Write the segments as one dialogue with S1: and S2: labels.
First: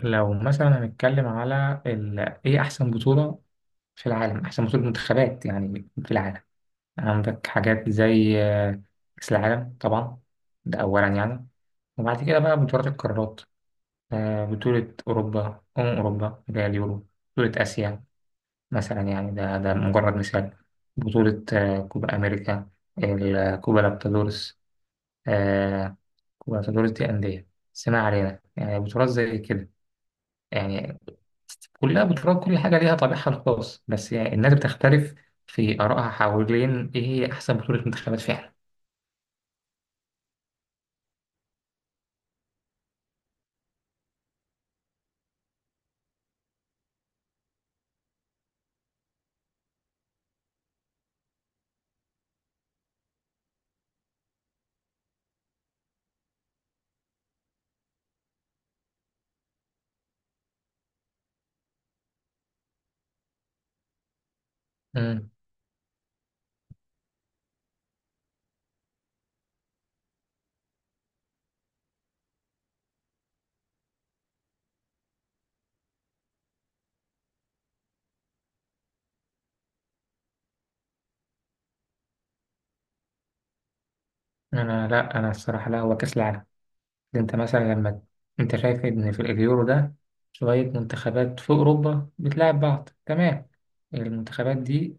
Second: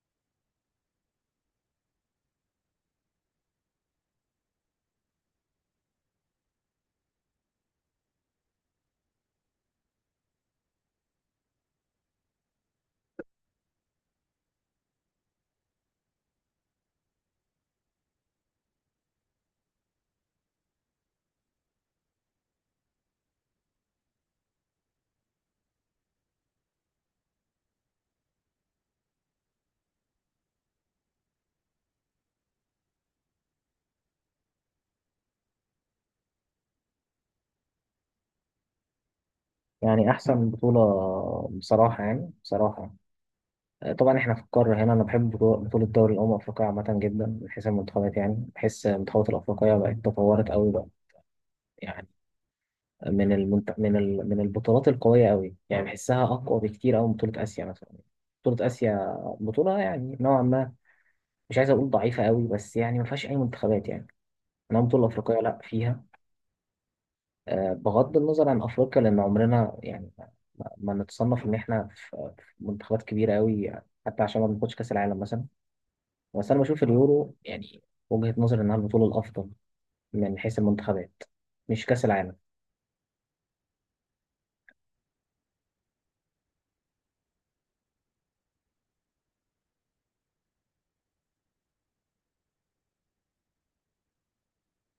S1: لو مثلا هنتكلم على ايه احسن بطولة في العالم، احسن بطولة منتخبات يعني في العالم. عندك حاجات زي كأس العالم طبعا، ده اولا يعني. وبعد كده بقى بطولات القارات، بطولة اوروبا اوروبا اللي هي اليورو، بطولة اسيا مثلا يعني. ده مجرد مثال، بطولة كوبا امريكا، كوبا لابتادورس، آه، كوبا لابتادورس دي اندية. بس ما علينا، يعني بطولات زي كده يعني كلها بتراعي كل حاجة، ليها طابعها الخاص. بس يعني الناس بتختلف في آرائها حوالين إيه هي أحسن بطولة منتخبات فعلا.
S2: يعني أحسن بطولة بصراحة يعني بصراحة، طبعا إحنا في القارة هنا. أنا بحب بطولة دوري الأمم الأفريقية عامة جدا من حيث المنتخبات. يعني بحس المنتخبات الأفريقية بقت تطورت أوي بقى. يعني من المنت... من ال... من البطولات القوية أوي، يعني بحسها أقوى بكتير أوي من بطولة آسيا مثلا. بطولة آسيا بطولة يعني نوعا ما، مش عايز أقول ضعيفة أوي، بس يعني ما فيهاش أي منتخبات يعني. إنما البطولة
S1: امم،
S2: الأفريقية لأ، فيها بغض النظر عن افريقيا، لان عمرنا يعني ما نتصنف ان احنا في منتخبات كبيره قوي، حتى عشان ما بناخدش كاس العالم مثلا. بس انا بشوف اليورو، يعني وجهه نظري انها البطوله الافضل من حيث المنتخبات، مش كاس العالم.
S1: أنا الصراحة لا، هو كأس العالم. أنت مثلا لما أنت شايف إن في اليورو ده شوية منتخبات في أوروبا بتلعب بعض، تمام. المنتخبات دي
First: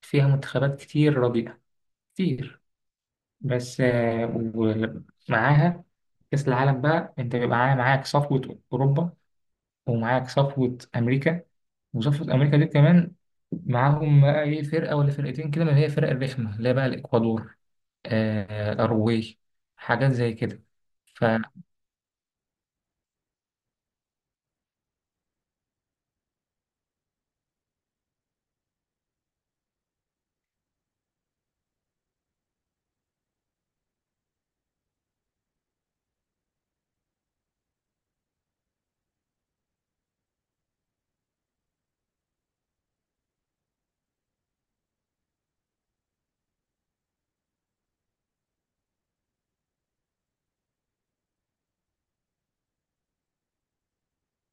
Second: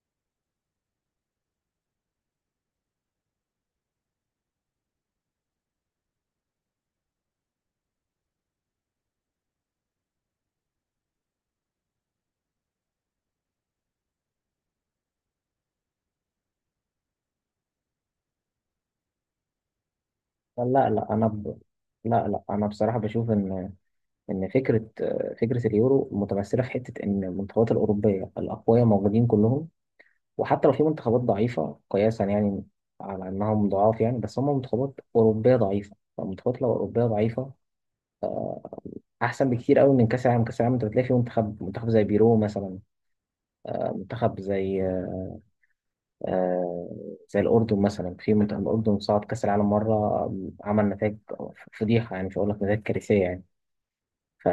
S1: فيها منتخبات كتير رديئة، كتير. بس ومعاها كأس العالم بقى، أنت بيبقى معاك صفوة أوروبا ومعاك صفوة أمريكا، وصفة أمريكا دي كمان معاهم بقى إيه، فرقة ولا فرقتين كده من اللي هي فرق الرخمة اللي هي بقى الإكوادور، آه الأروجواي، حاجات زي كده.
S2: لا لا
S1: ف
S2: انا ب... لا لا، انا بصراحه بشوف ان فكره اليورو متمثله في حته ان المنتخبات الاوروبيه الاقوياء موجودين كلهم. وحتى لو في منتخبات ضعيفة قياسا يعني، على إنهم ضعاف يعني، بس هم منتخبات أوروبية ضعيفة، فالمنتخبات لو أوروبية ضعيفة أحسن بكتير أوي من كأس العالم. كأس العالم أنت بتلاقي في منتخب منتخب زي بيرو مثلا، منتخب زي آه زي الأردن مثلا. في منتخب الأردن صعد كأس العالم مرة، عمل نتائج فضيحة، يعني مش هقول لك نتائج كارثية يعني. ف-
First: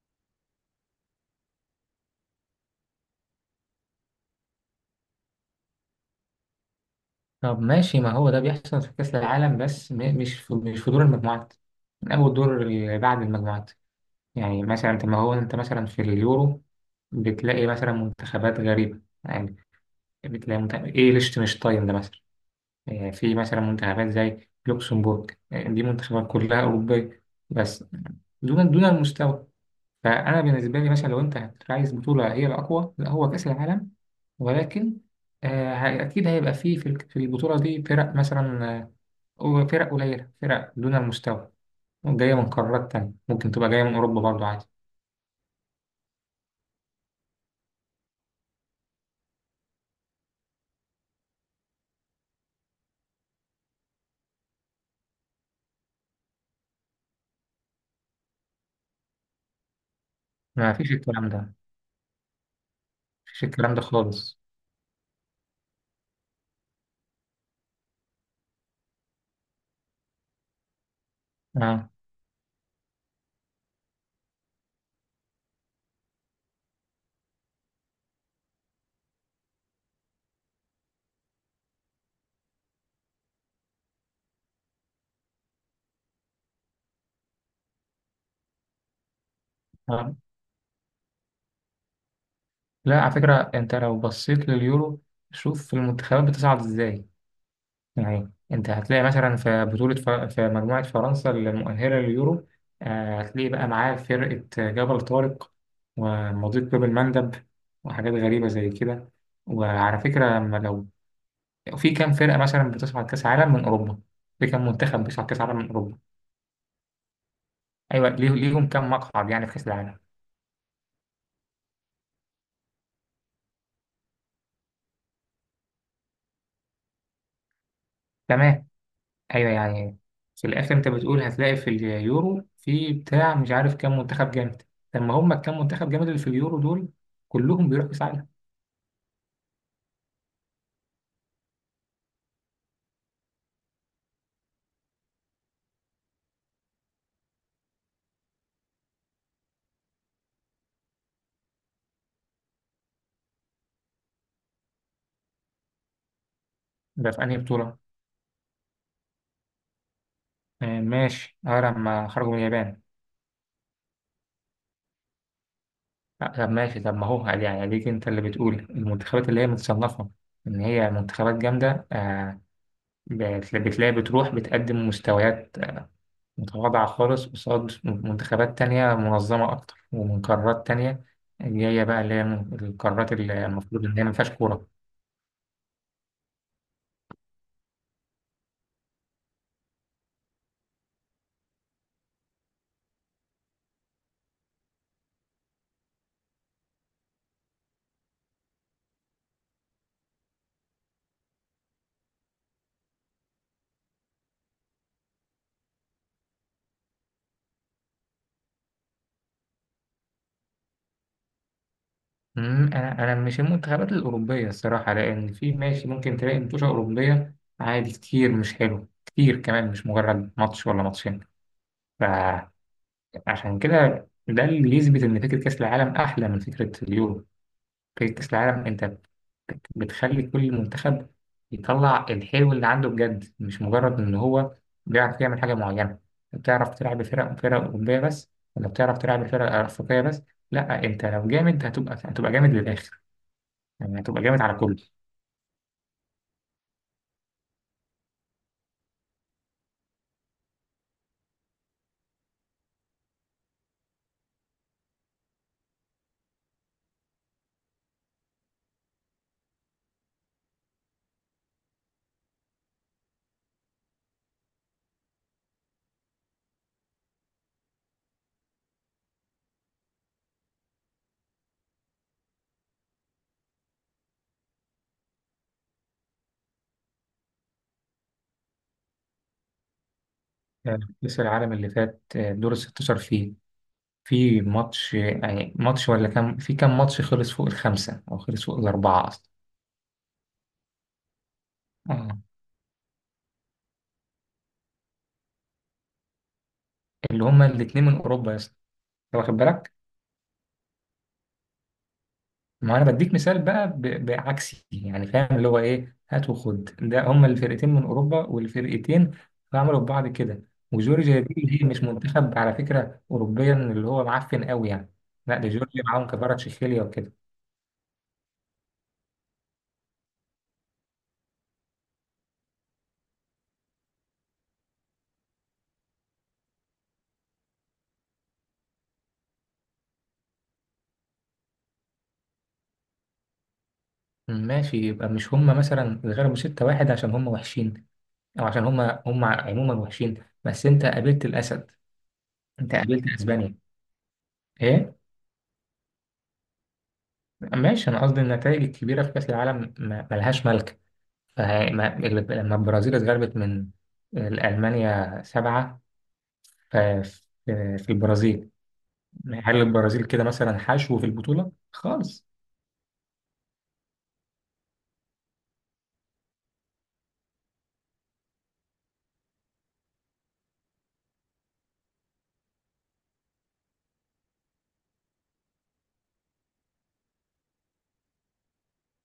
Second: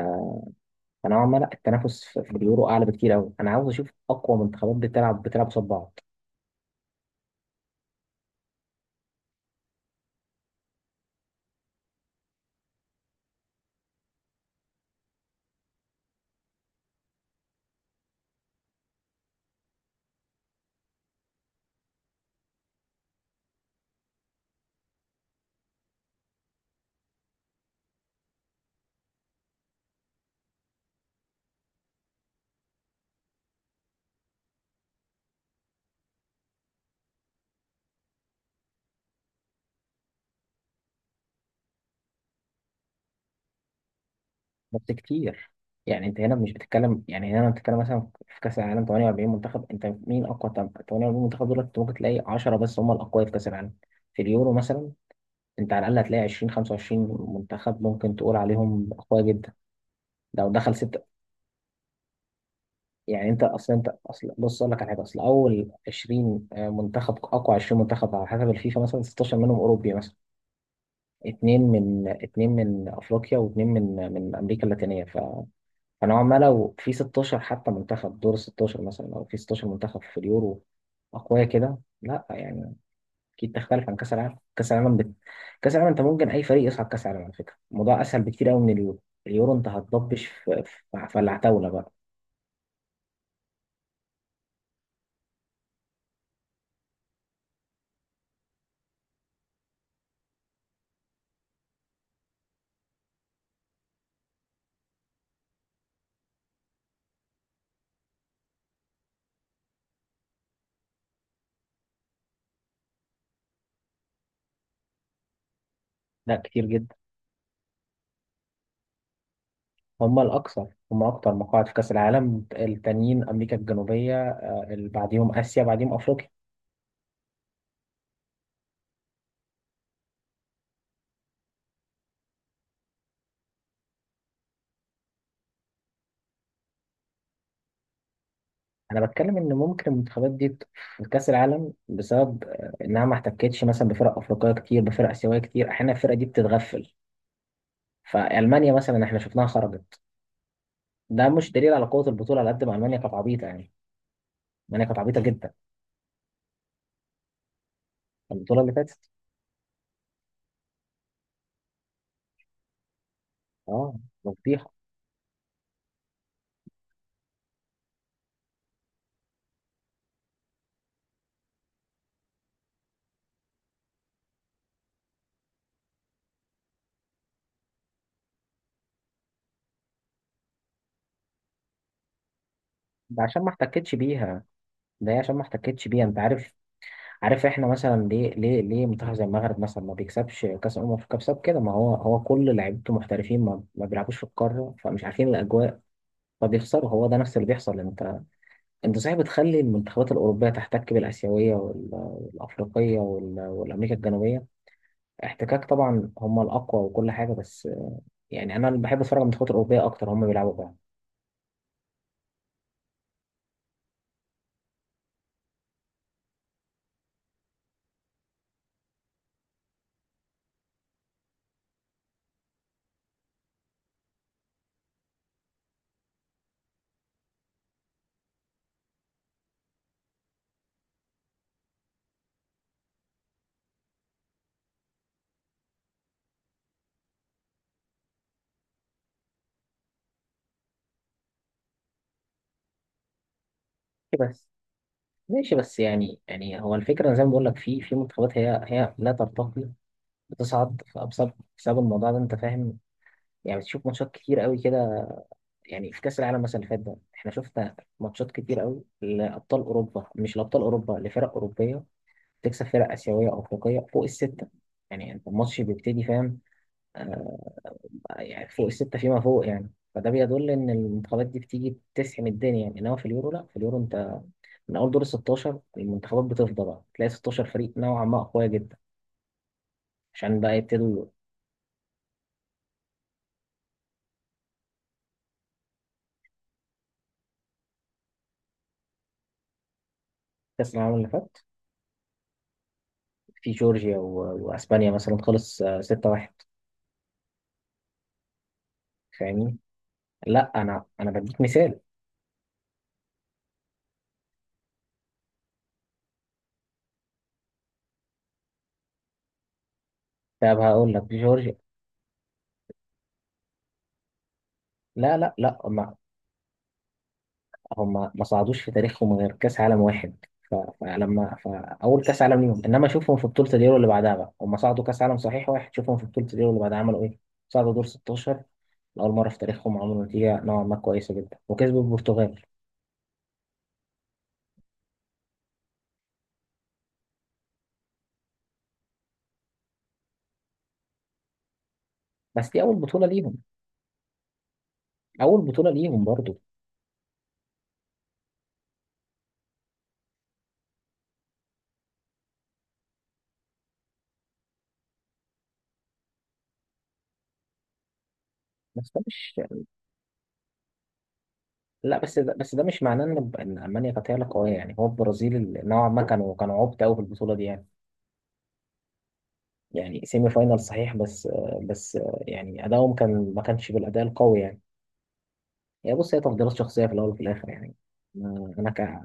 S2: فنوعا ما لا، التنافس في اليورو أعلى بكتير أوي. أنا عاوز أشوف أقوى منتخبات بتلعب قصاد بعض.
S1: طب ماشي، ما هو ده بيحصل في كأس العالم، بس مش في دور المجموعات، من أول دور اللي بعد المجموعات. يعني مثلا طب ما هو أنت مثلا في اليورو بتلاقي مثلا منتخبات غريبة يعني، بتلاقي منتخب إيه ليشتنشتاين ده مثلا، في مثلا منتخبات زي لوكسمبورج، دي منتخبات كلها أوروبية بس دون المستوى. فأنا بالنسبة لي مثلا لو أنت عايز بطولة هي الأقوى، لا هو كأس العالم. ولكن أكيد هيبقى فيه في في البطولة دي فرق مثلا، أو فرق قليلة، فرق دون المستوى جاية من قارات تانية، ممكن تبقى جاية من أوروبا برضو عادي.
S2: بس كتير، يعني انت هنا مش بتتكلم، يعني هنا بتتكلم مثلا، في كاس العالم 48 منتخب، انت مين اقوى 48 منتخب دول؟ انت ممكن تلاقي 10 بس هم الاقوياء في كاس العالم. في اليورو مثلا انت على الاقل هتلاقي 20 25 منتخب ممكن تقول عليهم اقوياء جدا لو
S1: ما
S2: دخل
S1: فيش
S2: ستة.
S1: الكلام ده ما
S2: يعني انت
S1: فيش الكلام
S2: اصلا
S1: ده
S2: انت اصلا
S1: خالص.
S2: بص اقول لك على حاجه. اصل اول 20 منتخب، اقوى 20 منتخب على حسب الفيفا مثلا، 16 منهم اوروبي مثلا،
S1: آه.
S2: اثنين من افريقيا، واثنين من امريكا اللاتينيه. فنوعا ما لو في 16 حتى منتخب، دور 16 مثلا، او في 16 منتخب في اليورو اقوياء كده، لا يعني اكيد تختلف عن كاس العالم. كاس العالم انت ممكن اي فريق يصعد كاس العالم، على فكره الموضوع اسهل بكتير قوي من اليورو. اليورو انت
S1: آه.
S2: هتضبش في العتاوله بقى.
S1: لا على فكرة، أنت لو بصيت لليورو شوف المنتخبات بتصعد إزاي. يعني انت هتلاقي مثلا في بطولة في مجموعة فرنسا المؤهلة لليورو، هتلاقي بقى معاه فرقة جبل طارق ومضيق باب المندب وحاجات غريبة زي كده. وعلى فكرة، لما لو في كام فرقة مثلا بتصعد كأس عالم من أوروبا، في كام منتخب بيصعد كأس عالم من أوروبا؟
S2: لا كتير جدا،
S1: أيوة، ليهم كام مقعد يعني في كأس العالم؟
S2: هم الاكثر، هم اكتر مقاعد في كاس العالم. التانيين امريكا الجنوبيه، اللي بعديهم اسيا، بعديهم افريقيا.
S1: تمام. أيوة يعني في الآخر أنت بتقول هتلاقي في اليورو في بتاع مش عارف كام منتخب جامد. طب ما هم الكام منتخب جامد اللي في اليورو دول كلهم بيروحوا كأس عالم.
S2: انا بتكلم ان ممكن المنتخبات دي في كاس العالم، بسبب آه، انها ما احتكتش مثلا بفرق افريقيه كتير، بفرق اسيويه كتير، احيانا الفرقه دي بتتغفل. فالمانيا مثلا احنا شفناها خرجت، ده مش دليل على قوه البطوله، على قد ما المانيا كانت عبيطه يعني. المانيا كانت عبيطه جدا،
S1: ده في أنهي بطولة؟
S2: البطوله اللي فاتت.
S1: آه ماشي، اه لما خرجوا من اليابان.
S2: اه، مفضيحه.
S1: آه طب ماشي، طب ما هو قال يعني عليك، انت اللي بتقول المنتخبات اللي هي متصنفة إن هي منتخبات جامدة، آه بتلاقي بتروح بتقدم مستويات متواضعة خالص قصاد منتخبات تانية منظمة أكتر ومن قارات تانية جاية بقى، اللي هي من القارات
S2: ده عشان
S1: اللي
S2: ما
S1: المفروض
S2: احتكتش
S1: إن هي ما فيهاش
S2: بيها
S1: كورة.
S2: ده هي عشان ما احتكتش بيها. انت عارف، عارف احنا مثلا ليه منتخب زي المغرب مثلا ما بيكسبش كاس الامم؟ في كاس كده ما هو، هو كل لعيبته محترفين، ما بيلعبوش في القاره، فمش عارفين الاجواء فبيخسروا. هو ده نفس اللي بيحصل. لأن انت صحيح بتخلي المنتخبات الاوروبيه تحتك بالاسيويه والافريقيه والامريكا الجنوبيه احتكاك، طبعا هم الاقوى وكل حاجه. بس يعني انا اللي بحب اتفرج على المنتخبات الاوروبيه اكتر، هم بيلعبوا بعض.
S1: أمم، أنا مش المنتخبات الأوروبية الصراحة، لأن في ماشي ممكن تلاقي متوشة أوروبية عادي كتير مش حلو، كتير كمان مش مجرد ماتش ولا ماتشين. فعشان كده ده اللي يثبت إن فكرة كأس العالم أحلى من فكرة اليورو. فكرة كأس العالم أنت بتخلي كل منتخب يطلع الحلو اللي عنده بجد، مش مجرد إن هو بيعرف يعمل حاجة معينة، بتعرف تلعب بفرق أوروبية بس، ولا بتعرف تلعب بفرق أفريقية بس. لا، أنت لو جامد هتبقى جامد للآخر، يعني
S2: إيه
S1: هتبقى جامد
S2: بس،
S1: على كله.
S2: ماشي بس يعني، يعني هو الفكره أنا زي ما بقول لك، في منتخبات هي لا ترتقي، بتصعد بسبب الموضوع ده، انت فاهم؟ يعني بتشوف ماتشات كتير قوي كده. يعني في كاس العالم مثلا اللي فات ده احنا شفنا ماتشات كتير قوي لابطال اوروبا مش لابطال اوروبا، لفرق اوروبيه تكسب فرق آسيوية أو أفريقية فوق الستة. يعني أنت الماتش بيبتدي، فاهم؟ آه. يعني فوق الستة فيما فوق، يعني فده بيدل إن المنتخبات دي بتيجي تسحم الدنيا يعني. إنما في اليورو لأ، في اليورو أنت من أول دور 16 المنتخبات بتفضى بقى، تلاقي 16 فريق نوعا ما أقوياء جدا، عشان بقى يبتدوا.
S1: كأس العالم اللي فات دور ال 16 فيه في ماتش، يعني ماتش ولا كام، في كام ماتش خلص فوق الخمسة أو خلص فوق الأربعة أصلا؟
S2: كأس العالم اللي فات،
S1: اه،
S2: في جورجيا وأسبانيا مثلا خلص 6-1.
S1: اللي هما الاتنين من اوروبا يا اسطى، أنت واخد
S2: فاهمني؟
S1: بالك؟
S2: لأ، أنا بديك مثال.
S1: ما انا بديك مثال بقى، بعكسي يعني. فاهم اللي هو ايه هات وخد، ده هما الفرقتين من اوروبا والفرقتين عملوا ببعض كده.
S2: طب هقول لك
S1: وجورجيا دي
S2: جورجيا.
S1: اللي هي مش منتخب على فكره اوروبيا اللي هو معفن قوي يعني، لا ده
S2: لا،
S1: جورجيا معاهم كفاراتشيخيليا وكده.
S2: هم ما صعدوش في تاريخهم غير كاس عالم واحد. ف- فلما فاول كاس عالم ليهم، انما شوفهم في بطوله اليورو اللي بعدها بقى، هم صعدوا كاس عالم صحيح واحد، شوفهم في بطوله اليورو اللي بعدها عملوا ايه؟ صعدوا دور 16 لاول مره في تاريخهم، عملوا نتيجه نوعا ما كويسه جدا، وكسبوا البرتغال.
S1: ماشي، يبقى مش هما مثلا اتغلبوا 6 واحد عشان هما وحشين او عشان هما هما عموما وحشين، بس انت قابلت الاسد،
S2: بس دي
S1: انت
S2: اول
S1: قابلت
S2: بطوله ليهم،
S1: اسبانيا. ايه
S2: اول بطوله ليهم برضو.
S1: ماشي، انا قصدي النتائج الكبيره في كاس العالم ملهاش ملك. فه- ما- لما البرازيل اتغلبت من المانيا سبعه ف- في في البرازيل،
S2: بس ده مش
S1: هل البرازيل كده مثلا حشو في البطوله
S2: بس
S1: خالص؟
S2: ده مش معناه ان المانيا كانت هي اللي قويه يعني. هو البرازيل اللي نوعا ما كانوا عبط قوي في البطوله دي يعني. يعني سيمي فاينال صحيح، بس يعني ادائهم كان ما كانش بالاداء القوي يعني. هي بص، هي تفضيلات شخصية في الأول وفي الآخر يعني. ما- أنا ك...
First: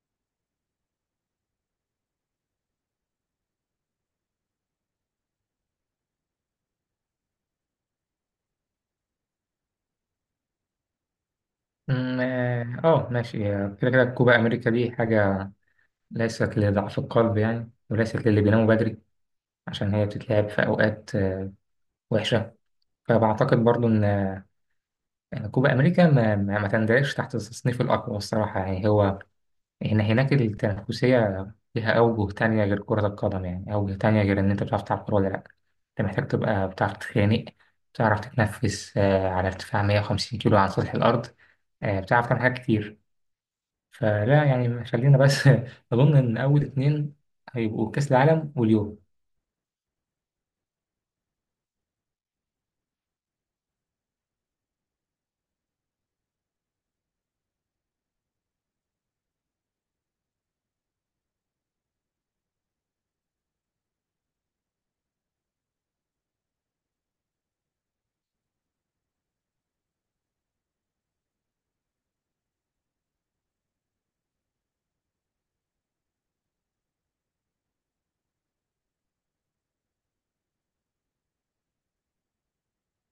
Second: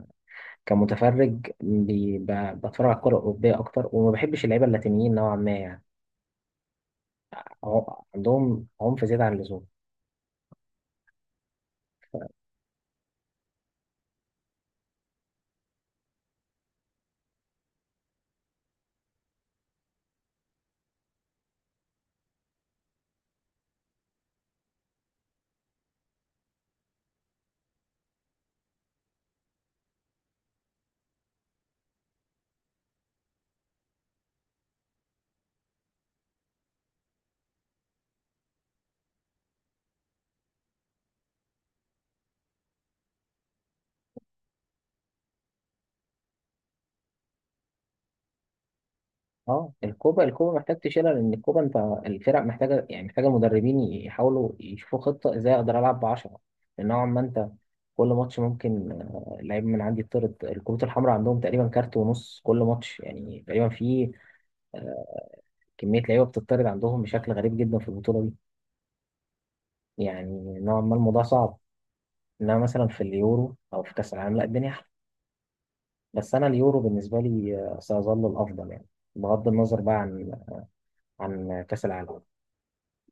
S2: كمتفرج بي... ب... بتفرج على الكرة الأوروبية أكتر، وما بحبش اللعيبة اللاتينيين نوعا ما يعني. عم- عندهم عنف زيادة عن اللزوم.
S1: أمم، اه ماشي. كده كده كوبا امريكا دي حاجه ليست لضعف القلب يعني، وليست للي بيناموا بدري، عشان هي بتتلعب في اوقات وحشه. فبعتقد برضو ان إن كوبا امريكا ما تندرجش تحت التصنيف الاقوى الصراحه يعني. هو هنا هناك التنافسية ليها أوجه تانية غير كرة القدم، يعني أوجه تانية غير إن أنت بتعرف تلعب كورة ولا لأ. أنت محتاج تبقى بتعرف تتخانق، بتعرف تتنفس على ارتفاع 150 كيلو عن سطح الأرض، بتعرف تعمل حاجات كتير. فلا يعني خلينا بس أظن إن أول اتنين هيبقوا كأس العالم واليورو.
S2: أه، الكوبا الكوبا محتاج تشيلها. لأن الكوبا أنت الفرق محتاجة، يعني محتاجة المدربين يحاولوا يشوفوا خطة إزاي أقدر ألعب بعشرة. لأن نوعا ما أنت كل ماتش ممكن لعيب من عندي يطرد. الكروت الحمراء عندهم تقريبا كارت ونص كل ماتش يعني تقريبا. في آه، كمية لعيبة بتطرد عندهم بشكل غريب جدا في البطولة دي. يعني نوعا ما الموضوع صعب، انما مثلا في اليورو او في كاس العالم لا الدنيا احلى. بس انا اليورو بالنسبه لي سيظل الافضل يعني، بغض النظر بقى عن كاس العالم.